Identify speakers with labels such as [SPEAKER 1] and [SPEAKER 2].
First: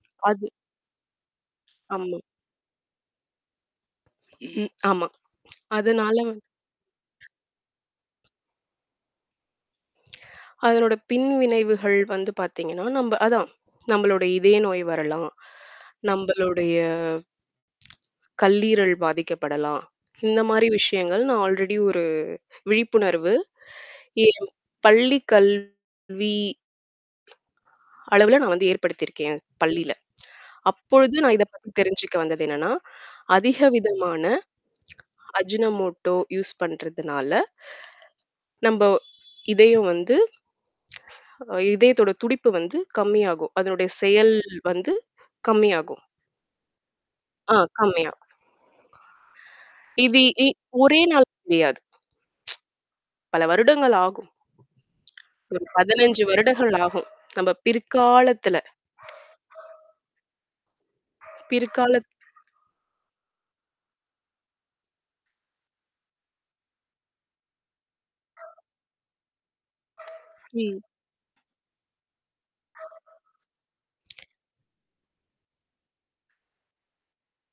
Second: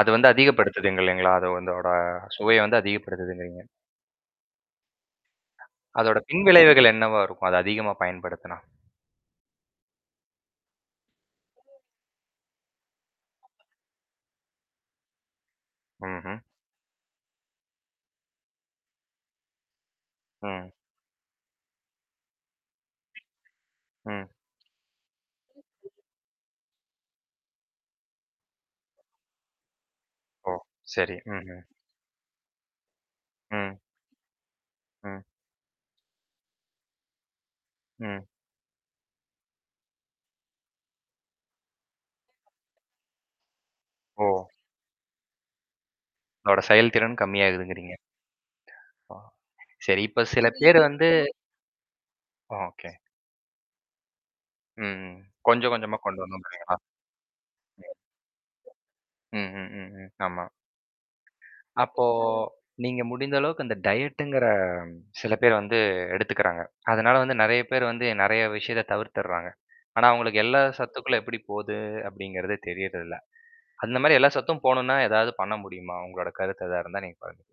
[SPEAKER 1] அது வந்து
[SPEAKER 2] அது.
[SPEAKER 1] அதிகப்படுத்துங்க இல்லேங்களா! அது அதோட
[SPEAKER 2] ஆமா.
[SPEAKER 1] சுவைய வந்து அதிகப்படுத்துதுங்கிறீங்க.
[SPEAKER 2] ம். ஆமா. அதனால
[SPEAKER 1] அதோட
[SPEAKER 2] வ
[SPEAKER 1] பின்விளைவுகள் என்னவா இருக்கும்? அத அதிகமா பயன்படுத்துனா?
[SPEAKER 2] அதனோட பின்விளைவுகள் வந்து பாத்தீங்கன்னா, நம்ப அதான் நம்மளோட இதய நோய் வரலாம்.
[SPEAKER 1] ம்ஹ்ம்.
[SPEAKER 2] நம்பளுடைய கல்லீரல் பாதிக்கப்படலாம். இந்தமாரி
[SPEAKER 1] ம்.
[SPEAKER 2] விஷயங்கள், நான் ஆல்ரெடி ஒரு விழிப்புணர்வு.
[SPEAKER 1] ம்.
[SPEAKER 2] [unintelligible] பள்ளி கல்வி அளவுல நான் வந்து ஏற்படுத்தியிருக்கேன் பள்ளில
[SPEAKER 1] ஓ!
[SPEAKER 2] அப்பொழுது
[SPEAKER 1] சரி.
[SPEAKER 2] நான் இத
[SPEAKER 1] ம்ஹ்ம்.
[SPEAKER 2] பத்தி தெரிஞ்சுக்க வந்தது என்னன்னா, அதிக
[SPEAKER 1] ம்.
[SPEAKER 2] விதமான
[SPEAKER 1] ம்.
[SPEAKER 2] அஜ்ஜுன மோட்டோ யூஸ் பண்றதுனால
[SPEAKER 1] ம்.
[SPEAKER 2] நம்ப இதயம் வந்து அ இதயத்தோட துடிப்பு வந்து கம்மியாகும். அதனுடைய செயல்
[SPEAKER 1] ஓ!
[SPEAKER 2] வந்து கம்மியாகும்.
[SPEAKER 1] உங்களோட செயல்திறன்
[SPEAKER 2] ஆ
[SPEAKER 1] கம்மியாகுதுங்கிறீங்க.
[SPEAKER 2] கம்மியா
[SPEAKER 1] ஆ. சரி
[SPEAKER 2] இது
[SPEAKER 1] இப்ப
[SPEAKER 2] இ
[SPEAKER 1] சில பேர்
[SPEAKER 2] ஒரே
[SPEAKER 1] வந்து
[SPEAKER 2] நாள் தெரியாது
[SPEAKER 1] ஓகே.
[SPEAKER 2] பல வருடங்கள் ஆகும்.
[SPEAKER 1] ம், ம்.
[SPEAKER 2] ஒரு
[SPEAKER 1] கொஞ்சம் கொஞ்சமா
[SPEAKER 2] 15
[SPEAKER 1] கொண்டு
[SPEAKER 2] வருடங்கள்
[SPEAKER 1] வரனுன்றீங்களா?
[SPEAKER 2] ஆகும் நம்ப பிற்காலத்துல.
[SPEAKER 1] [unintelligible] ம், ம் ம், ஆமா. அப்போ
[SPEAKER 2] பிற்காலத்து
[SPEAKER 1] நீங்க முடிந்த அளவுக்கு அந்த டயட்டுங்கிற சில பேர் வந்து எடுத்துக்கிறாங்க. அதனால வந்து நெறைய பேர் வந்து நெறைய விஷயத்த தவிர்த்துர்றாங்க. ஆனா, அவுங்களுக்கு எல்லா
[SPEAKER 2] ம்.
[SPEAKER 1] சத்துக்களும் எப்பிடி போது அப்பிடிங்கிறது தெரியறதில்ல. அந்தமாரி எல்லா சத்தும் போணுனா, ஏதாவது பண்ண முடியுமா? உங்களோட கருத்து எதா இருந்தா நீங்க பகிர்ந்து